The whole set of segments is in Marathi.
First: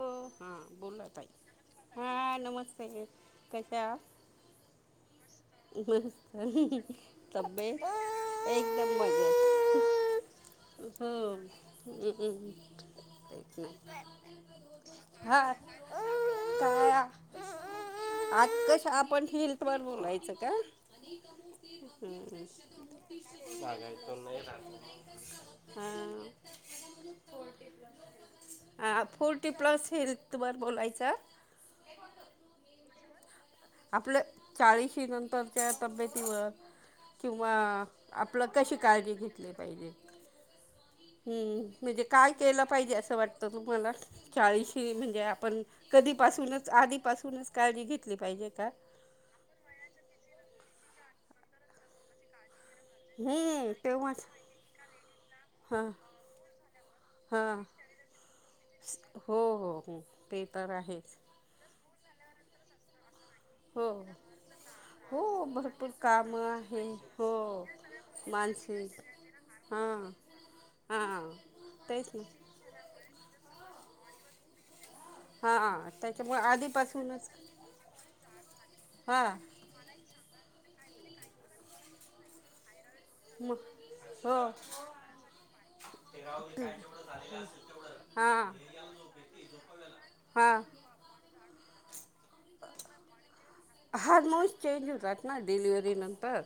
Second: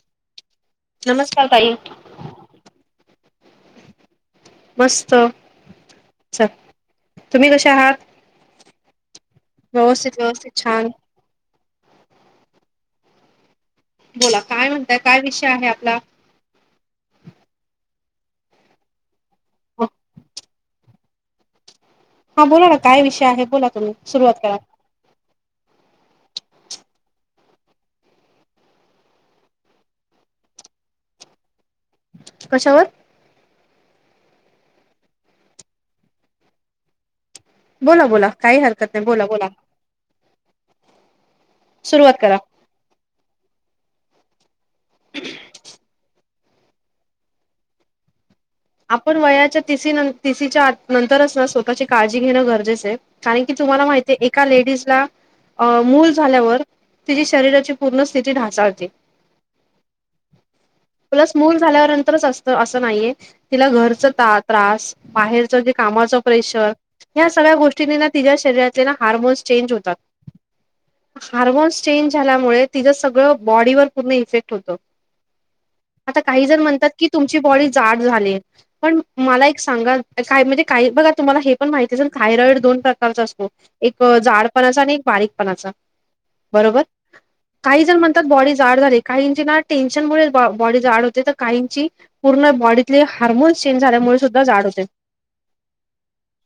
हो हां बोला नमस्कार ताई कश्या आहात? मस्त. च मस्त, तुम्ही कसे आहात तब्येत? एकदम व्यवस्थित व्यवस्थित छान मजेत हो. [inaudible] बोला काय म्हणताय, काय हा विषय आहे आपला? काय आज कस आपण- हिल्ट वर बोलायचं. हा हं बोला ना काय विषय आहे, बोला तुम्ही सुरुवात करा. हा ह फोर्टी प्लस हेल्थवर बोलायच- कशावर? आपलं चाळीशी नंतरच्या तब्येतीवर. किंवा बोला बोला आपलं काही कशी हरकत नाही काळजी बोला बोला घेतली पाहिजे. हम्म म्हणजे सुरुवात काय करा केलं पाहिजे असं वाटतं तुम्हाला? चाळीस. शी म्हणजे आपण कधी पासूनच, आधीपासूनच काळजी घेतली पाहिजे. का आपण वयाच्या तिसी नं तिसीच्या आत नंतरच ना स्वतःची काळजी घेणं गरजेचं कारण की हम्म तुम्हाला माहिती तेव्हाच एका लेडीजला अ हां मूल झाल्यावर तिची हां शरीराची पूर्ण स्थिती ढासाळते, हो हो हो ते तर आहेच प्लस मूल झाल्यावर तरच असत असं नाहीये. तिला हो घरच ता त्रास, हो बाहेरच जे भरपूर कामाच कामं प्रेशर आहे ह्या हो सगळ्या गोष्टींनी ना तिच्या शरीरातले ना मानसिक हार्मोन्स चेंज होतात. हां हां हार्मोन्स तेच चेंज ना झाल्यामुळे तिज सगळं बॉडी वर पूर्ण इफेक्ट होतं. हां आता त्याच्यामुळे काही जण म्हणतात की आधीपासूनच तुमची बॉडी जाड झालीये. पण हां मला एक सांगाल काय? म्हणजे काही बघा तुम्हाला हे पण माहिती असेल थायरॉईड दोन प्र कारचा असतो, मग एक हो जाडपणाचा आणि एक बारीकपणाचा बरोबर, काही जण म्हणतात हां बॉडी जाड झालीये काहींची ना टेन्शनमुळे बॉ हां बॉडी जाड होते तर काहीं ची पूर्ण बॉडीतली हार्मोन्स चेंज झाल्यामुळे सुद्धा हार्मोन्स जाड होतय, चेंज होतात ना डिलिव्हरी नंतर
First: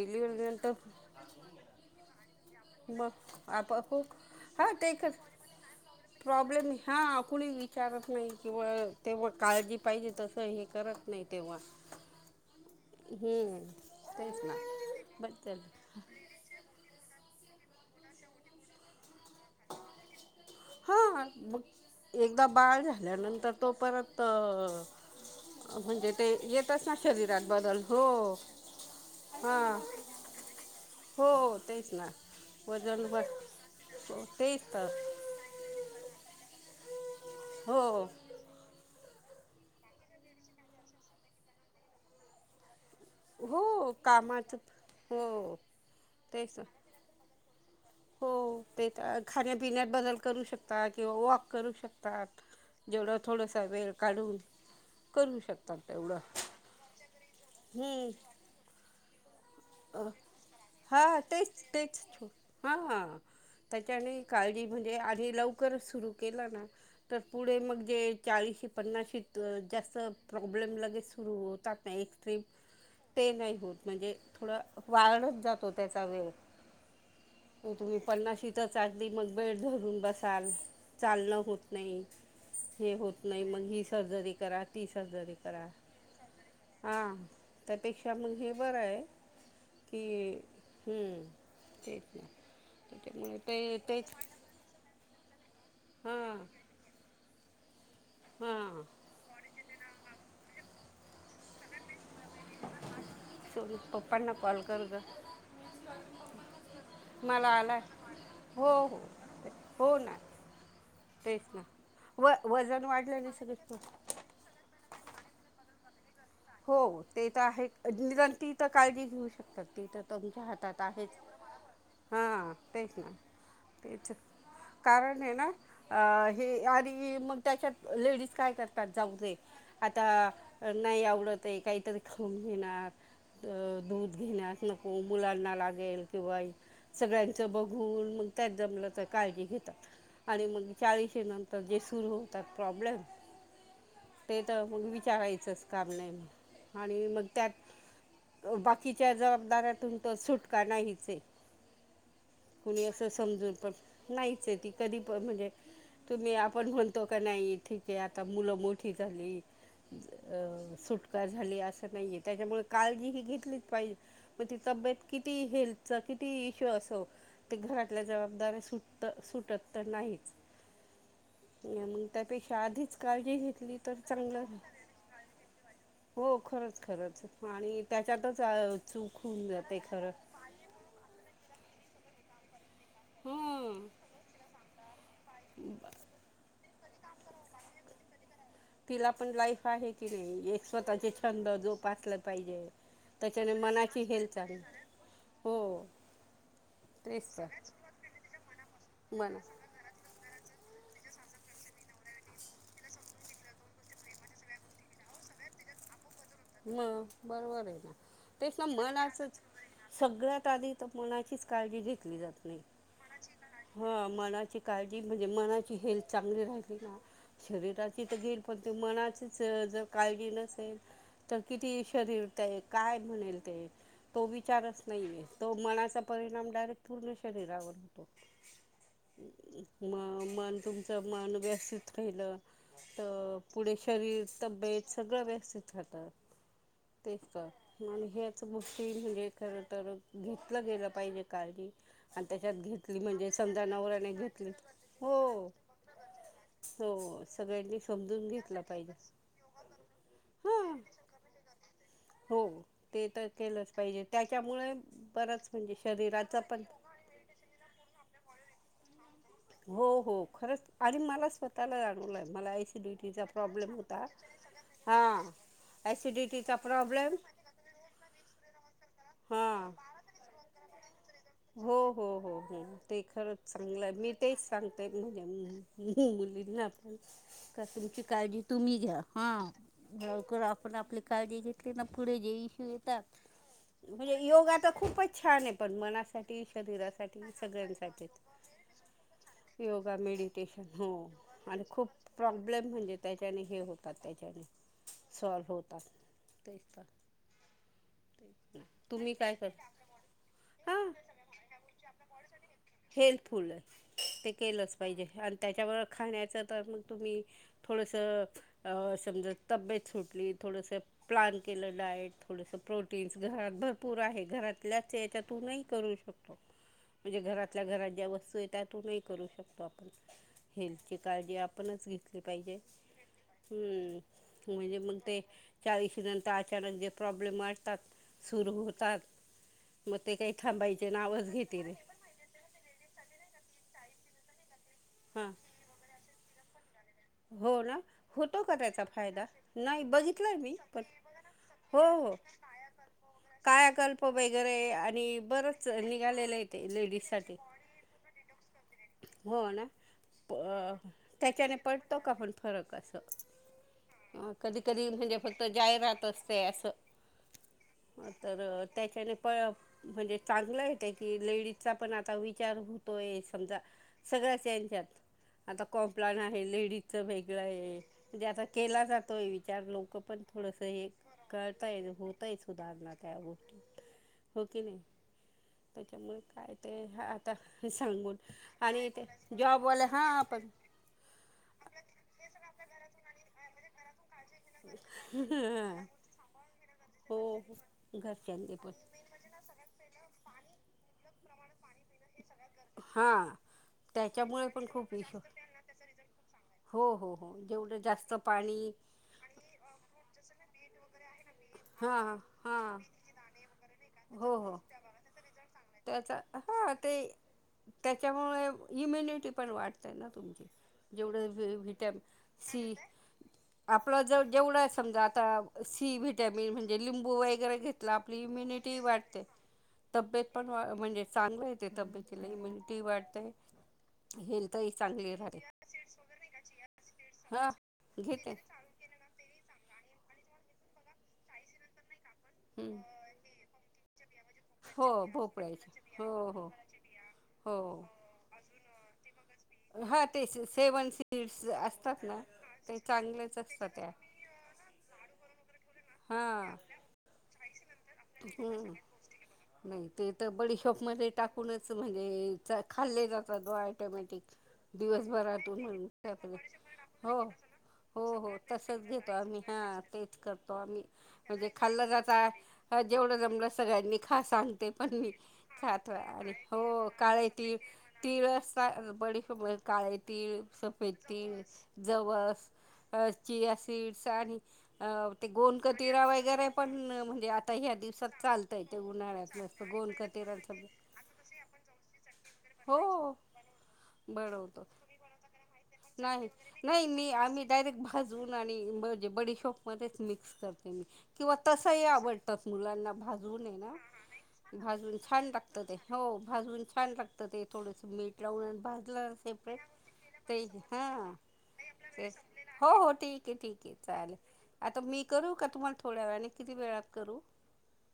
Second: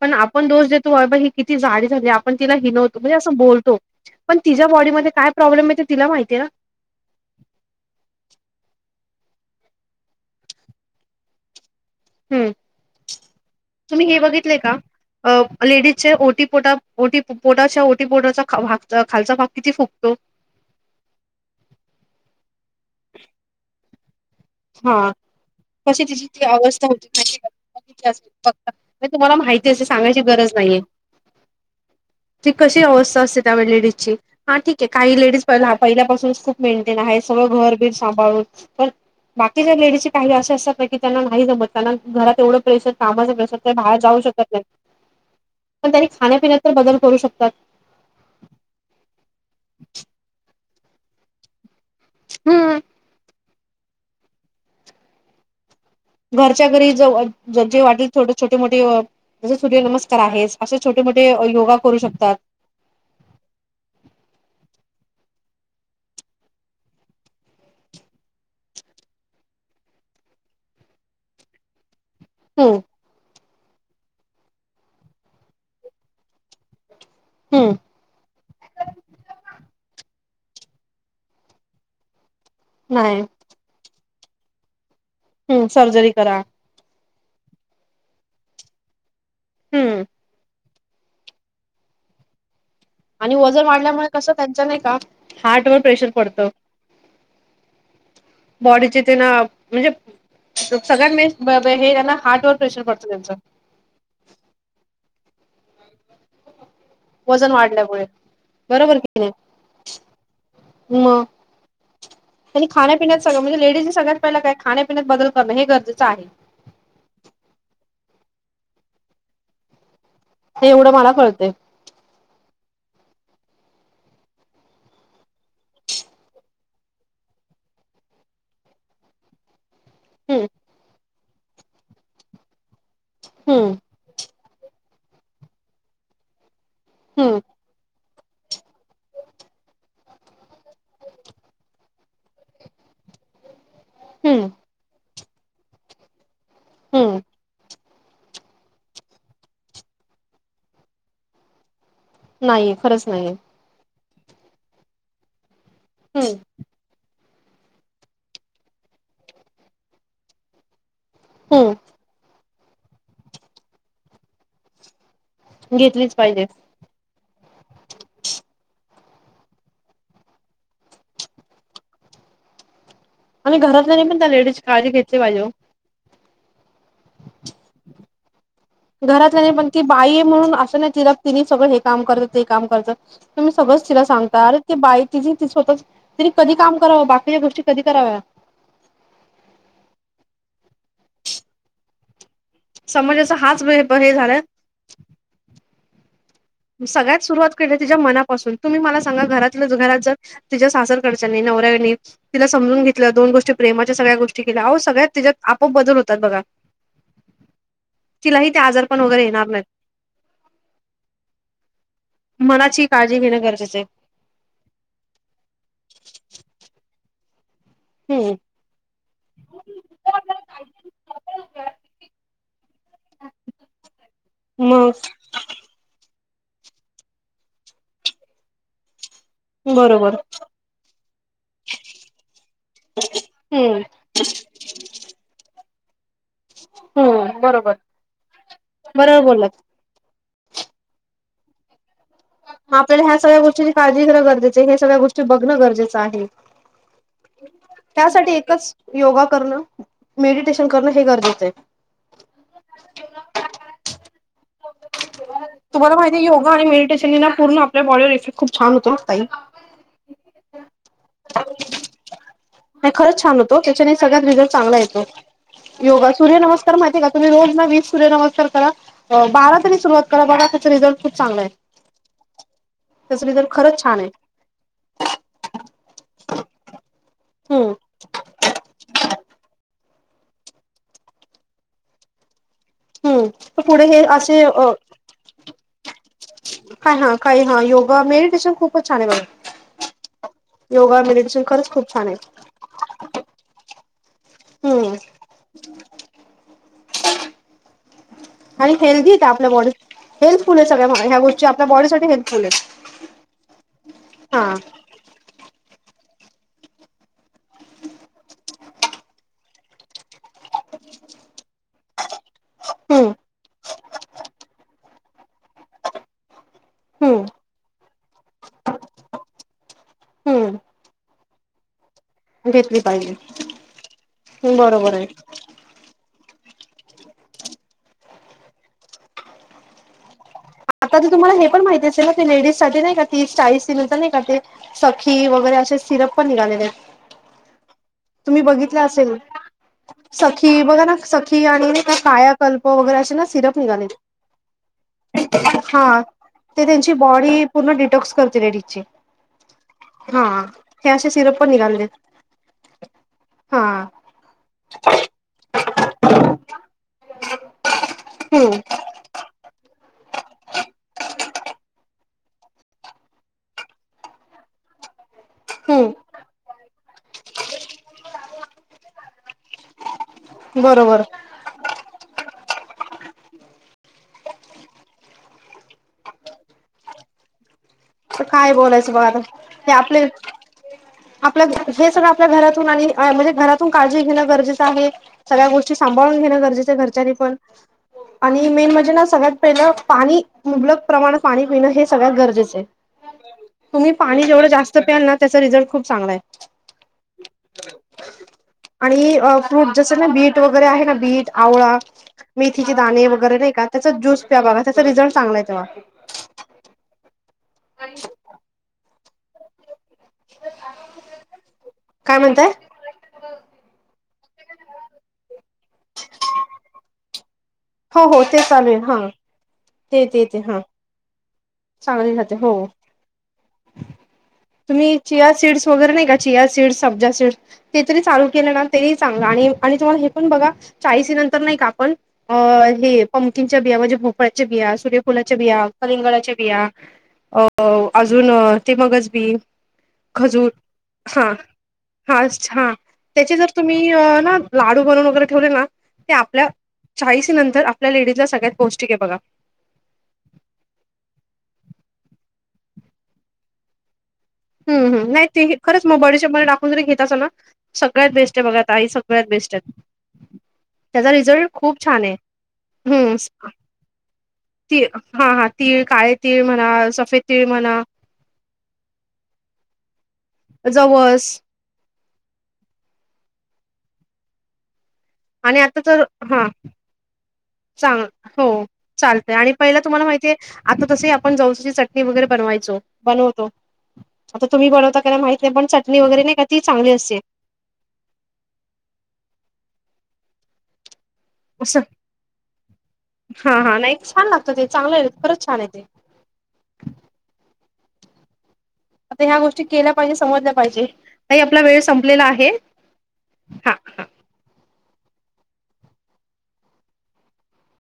पण आपण दोष नंतर देतो की बाबा ही किती जाडी झाली आपण तिला हिनवतो मग म्हणजे असं आ बोलतो पा प पण हा तिच्या ते बॉडीमध्ये कस, काय प्रॉब्लेम आहे ते तिला माहिती आहे प्रॉब्लेम, हा कुणी विचारत नाही किंवा तेव्हा काळजी पाहिजे तसं हे करत नाही तेव्हा हम्म हम्म, तुम्ही हे तेच ना बघितलय का बद्दल अ लेडीजचे ओटीपोटात ओटी पोटाच्या ओटीपोटाचा भाग खालचा भाग किती फुगतो. हा, मग एकदा बाळ झाल्यानंतर तो परत अ, हा कशी म्हणजे तिची ते ती अवस्था येतच ना होती शरीरात बदल माहिती हो का तुम्हाला, म तुम्हाला माहिती हां असेल सांगायची गरज नाहीये हो तेच ना तिची कशी वजन व अवस्था असते त्यावेळी लेडीजची, हो हा तेच ठीके तर काही लेडीज पहि पहिल्यापासूनच खूप मेंटेन आहे. सगळं घरबिर हो सांभाळून पण बाकीच्या लेडीजचे काही असे असतात नाही की त्यांना नाही जमत त्यांना घरात एवढं प्रेशर कामाच प्रेशर त्या हो बाहेर जाऊ शकत कामाचं नाही हो पण त्यांनी तेच खाण्यापिण्यात तर बदल करू शक. [inaudible] हो ते तर खाण्यापिण्यात बदल करू शकता किंवा वॉक करू शकता. हा, जेवढं थोडंसं. वेळ काढून करू शकतो. घरच्या घरी ज जे वाटेल थोडे छोटे मोठे जसे सूर्यनमस्कार आहेच असे छोटे हा मोठे तेच योगा करू तेच शकतात हा हा त्याच्याने काळजी घेणे, आधी लव लवकर सुरू केला ना तर पुढे मग जे चाळीशी पन्नाशीत जास्त प्रॉब्लेम लगेच सुरू होतात ना एक हम्म ते नाही. म्हणजे थोडं वायालाच जातो त्याचा वेळ. हम्म तुम्ही पन्नाशीतच अगदी मग बेड धरून बस. चाल चालणं होत नाही. हे होत नाही मग ह सर्जरी करा तीस सर्जरी करा हम्म सर्जरी करा हा. त्यापेक्षा मग हे बरं आहे. हम्म की हम्म तेच ना. आणि त्याच्यामुळे वजन ते वाढल्यामुळे तेच कसं त्यांच्या नाही का? हार्ट वर प्रेशर हां पडतं. हां बॉडी जेत ना. म्हणजे सगळ्यां म हे ना. स पप्पांना कॉल करू ग. मला वजन आला वाढल्यामुळे हो हो बरोबर कि हो ना नाही मग तेच ना व आणि वजन खाण्यापिण्यात वाढल्याने सगळ म्हणजे सगळे लेडीज सगळ्यात पहि काय खाण्यापिण्यात बदल करणं हे कर. आहे. हो ते तर आहे नि ती तर काळजी घेऊ शकतात त तर तुमच्या हे हातात एवढं मला आहेच कळतंय हा तेच ना. तेच कारण हे ना अ हे आणि मग त्याच्यात लेडीज काय करतात जाऊ दे. आता हम्म नाही आवड. काहीतरी खाऊन घेणार. अ हम्म दूध घेल्यास को को मुूलारना लागल कंवाय हम्म सगळ्यांचं बघून म्हगताय जमलं काळजी घेतात आणि मग चाळीश नंतर जे सुरू होतात प्रॉब्लेम ते हम्म तर मग विचारायचं संस्कार नाही आणि हम्म मग त्यात बाकीच्या जबाबदाऱ्यातून तर सुटका नाहीच नाहीये कुणी खरंच असं नाहीये समजून पण नाहीच आहे ती कधी पण म्हणजे हम्म तुम्ही आपण म्हणतो नाही ठीक आहे आता मुलं मोठी झाली सु का झाली असं हम्म नाहीये त्याच्यामुळे काळजी ही घेतलीच पाहिजे पण ती तब्येत किती हेल्थचा घेतलीच पाहिजे कितीही इशू असो ते घरातल्या जबाबदारच सूट सुटत तर नाहीच त्यापेक्षा आधीच काळजी आणि घेतली तर घरातल्यानी पण त्या चांगलं लेडीज काळजी घेतली पाहिजे ओ हो खरच खरच आणि त्याच्यातच अं, चूक होऊन घरातल्यानी पण जाते ती खरं बाई म्हणून अस नाही तिला तिन्ही सगळ हे काम करत ते काम [unintelligible] तुम्ही हं सगळच तिला सांगता अरे ते बाई तिच ती स्वतःच कधी काम करावा बाकीच्या गोष्टी कधी कराव्या तिला पण लाईफ आहे की नाही एक स्वतःचे छंद जोपासल पाहिजे समाजाचा त्याच्याने हाच मनाची हे हेल्थ झालाय हो सगळ्यात तेच तर सुरुवात केली तिच्या मनापासून तुम्ही मला सांगा मना घरातलच घरात जर तिच्या सासरच सासरकडच्यांनी नवऱ्यानी तिला समजून घेतल दोन गोष्टी प्रेमाच्या सगळ्या गोष्टी केल्या अहो सगळ्यात तिच्यात आपोआप बदल होतात बघा म बरोबर आहे तिलाही ते तेच ना मन आजारपण वगैरे असच येणार नाहीत सगळ्यात आधी तर मनाचीच काळजी घेत घेतली जात नाही काळजी मनाची घेणं गरजेचं आहे काय हा मनाची काळजी म्हणजे मनाची हेल्थ चांगली राहिली ना शरीराची तर हम्म घेईल पण ते मनाचीच जर काळजी नसेल किती शरीर ते काय म्हणेल ते तो विचारच मग नाहीये तो मनाचा परिणाम डायरेक्ट पूर्ण शरीरावर होतो म बरोबर मन तुमच मन व्यवस्थित राहिल तर पुढे हम्म शरीर तब्येत सगळ व्यस्थित खाता तेच हम्म तर बरोबर मन ह्याच गोष्टी बरोबर म्हणजे बोललात खर तर घेत घेतल गेल पाहिजे काळजी आणि त्याच्यात घेतली आपल्याला ह्या म्हणजे सगळ्या समजा गोष्टीची काळजी नवऱ्याने घेण घेतली गरजेच आहे सगळ्या हो गोष्टी बघण गरजेच आहे हो सगळ्यांनी समजून त्यासाठी घेतलं एकच पाहिजे योगा करण मेडिटेशन हां करण हे गरजेच ते हो ते तर केलच पाहिजे त्याच्यामुळे बरच म्हणजे तुम्हाला माहिती शरीराच योगा पण आणि मेडिटेशनने ना पूर्ण आपल्या बॉडीवर इफेक्ट खूपछान होतो ताई. हो हो खरच आणि मला स्वतःला जाणवलय मला नाही खरंच ऍसिडिटीचा छान होतो प्रॉब्लेम त्याच्याने होता सगळ्यात रिझल्ट चांगला हा येतो. योगा ऍसिडिटीचा सूर्यनमस्कार माहितीय का प्रॉब्लेम तुम्ही रोज ना वीस सूर्यनमस्कार करा. बारा हां तरी सुरुवात करा बघा त्याच रिझल्ट खूप चांगला आहे हो हो हो हो ते त्याचा खरच रिझल्ट खरंच चांगलय छान आहे मी तेच सांगते मुलींना पण हम्म तुमची काळजी तुम्ही घ्या हा लवकर आपण आपली काळजी घेतली ना पुढे जाई [unintelligible] तर हम्म पुढे हे म्हणजे असे योगा तर अ खूपच छान आहे पण मनास काय हा शरीरासाठी काही हा सगळ्या योगा साठी मेडिटेशन खूपच छान आहे बघा. योगा मेडिटेशन हो योगा मेडिटेशन आणि खरंच खूप छान आहे प्रॉब्लेम म्हणजे त्याच्या हे होतात त्याच्याने हम्म. सॉल्व्ह होतात तर [unintelligible] आणि हेल्दी तुम्ही येत काय कर आपल्या बॉडी हेल्थफुल आहे सगळ्या हां माणस हेल्पफुल ते हा केलंच पाहिजे आणि त्याच्यावर खाण्याचं तर मग तुम्ही थोडंसं समजा तब्येत सुटली थोडंसं प्लान केलं डायट थोडंसं हम्म प्रोटीन्स घरात भरपूर आहे घरातल्याच याच्यातून नही करू शकतो म्हण हम्म घरातल्या घरात ज्या वस्तू आहे त्यातून करू शकतो आपण हम्म हेल्थची काळजी आपण घेतली पाहिजे घेतली पाहिजे म्हणजे बरोबर मग आहे ते चाळीस नंतर अचानक जे प्रॉब्लेम वाटतात सुरू होतात मग ते काही थांबायचं आता त तुम्हाला हे पण माहिती असेल ना की लेडीजसाठी नाही का तीस चाळीशी नाही का सखी हां वगैरे असे सिरप पण निघालेले हो ना तुम्ही होतो का बघितलं त्याचा असेल फायदा नाही बघितला मी सखी पण बघा ना सखी आणि नाही हो का हो कायाकल्प वगैरे असे ना सिरप निघालेत कायाकल्प वगैरे आणि बरंच हा निघालेलं आहे ते त्यांची लेडीजसाठी बॉडी पूर्ण डिटॉक्स करते लेडीज ची हो ना प अ, हे अशे सिरप पण त्याच्याने निघाले पडतो का पण फरक असं कधी कधी म्हणजे फक्त जाहिरात असते असं हम्म तर त्याच्याने पळ म्हणजे चांगलं येतय की लेडीजचा पण आता विचार होतोय समजा सगळ्याच यांच्यात आता हम्म कॉम्प्लान आहे लेडीजच वेगळं आहे म्हणजे आता केला जातोय विचार लोक पण थोडस हे बरोबर कळताे हो सुधारणा त्या गोष्टीत हो की नाही त्याच्यामुळे काय ते आता सांगून काय आणि बोलायचं ते बघा आता ते जॉबवाले आपले हां पण आपल्या हे सगळं आपल्या घरातून आणि म्हणजे घरातून काळजी घेण गरजे आहे सगळ्या गोष्टी हां सांभाळून घेणं गरजेच आहे घरच्यानि हो पण हो आणि घरच्यांनी मेन पण म्हणजे ना सगळ्यात पहिलं पाणी मुबलक प्रमाणात पाणी पिण हे सगळत गरजेच आहे. हां तुम्ही पाणी जेवढ त्याच्यामुळे पण जास्त खूप प्याल ना इशू त्याचा रिझल्ट खूप चांगला आहे हो हो हो जेवढं जास्त पाणी आणि फ्रूट जस ना बिट वगरे आहे ना बीट आवळा हां मेथीचे हां दाणे वगैरे नाही का त्याचा ज्यूस हो प्या हो बघा त्याचा रिझल्ट चांगला आहे तेव्हा त्याचा हां ते त्याच्यामुळे इम्युनिटी पन वाढते. तुम जेवढ व्हिटॅमिन काय म्हणताय सी आपलं जर जेवढं समजा आता सी विट व्हिटॅमिन म्हणजे लिंबू वगैरे हो आपली हो ते चालू इम्युनिटी आहे हा वाढते ते तब्येत ते ते पण हा म्हणजे चांग येते चांगली तब्यतीला राहते हो इम्युनिटी वाढते हेल्थही तुम्ही चांगली रा चिया सीड्स वगैरे नाही का चिया सीड्स सब्जा ते तरी चालू केलं ना तरी चांगलं आणि आणि तुम्हाला हे पण बघा चाळीसी नंतर नाही का आपण अ हं हे पमकिंग बिया म्हणजे भोपळाच्या बिया हो सूर्यफुलाच्या बिया भोपळ्याची हो कलिंगळाच्या हो बिया अ हो अजून ते मगच बी हा ते खजूर सेवन हा सीड्स असतात ना हा हा ते त्याचे चांगलेच जर असतात तुम्ही त्या ना लाडू बनून वगैरे ठेवले ना, ते हा आपल्या चाळीसी नंतर आपल्या लेडीजला सगळ्यात हम पौष्टिक आहे बघा नाही ते तर बडीशॉप मध्ये टाकूनच म्हणजे च खाल्ले जातातो ॲटोमॅटिक हम् हम नाही ते खरंच मग बॉडीच्या मध्ये टाकून जरी घेत अस हो ना हो सगळ्यात हो बेस्ट आहे बघा तसच ताई घेतो सगळ्यात आम्ही बेस्ट हा आहे. तेच करतो आम्ही त्याचा म्हणजे रिझल्ट खूप खाल्ल छान आहे जात हम्म जेवढं जमलं सगळ्यांनी खा सांगते ती पण मी हा हा तीळ खात काळे आणि तीळ म्हणा हो सफेद काळे तीळ म्हणा तीळ-तीळ ब काळ तीळ सफेद जवस तीळ जवसचिया सिड्स आणि ते आणि आता तर गोनकतिरा हा वगैरे पण म्हणजे आता ह्या चांग दिवसात हो चालतय ते चालतय उन्हाळ्यात आणि नत पहिला तुम्हाला माहितीय गोनकतिरा आता तसे आपण जवसाची चटणी वगैरे बनवायचो हो बनवतो आता बरवतो तुम्ही बनवता का नाही माहित नाही पण चटणी वगैरे नाही का ती नाही चांगली मी असते आम्ही डायरेक्ट भाजून आणि म्हणजे बडी शॉप मध्ये मिक्स करते मी किंवा असं तसही आवडतात मुलांना भाजवून ये हा ना हा नाही छान लागतं ते चांगलं भाजून आहे छान खरंच लागत आहे ते हो भाजून छान लागतं ते थोडस मीठ जव आता ह्या जेपे गोष्टी केल्या पाहिजे समजल्या ह पाहिजे ताई आपला वेळ संपलेला आहे हो हो ठीक आहे ठीक हा आहे चालेल. तर मी करू का तुम्हाला थोड्या वेळाने किती वेळ करू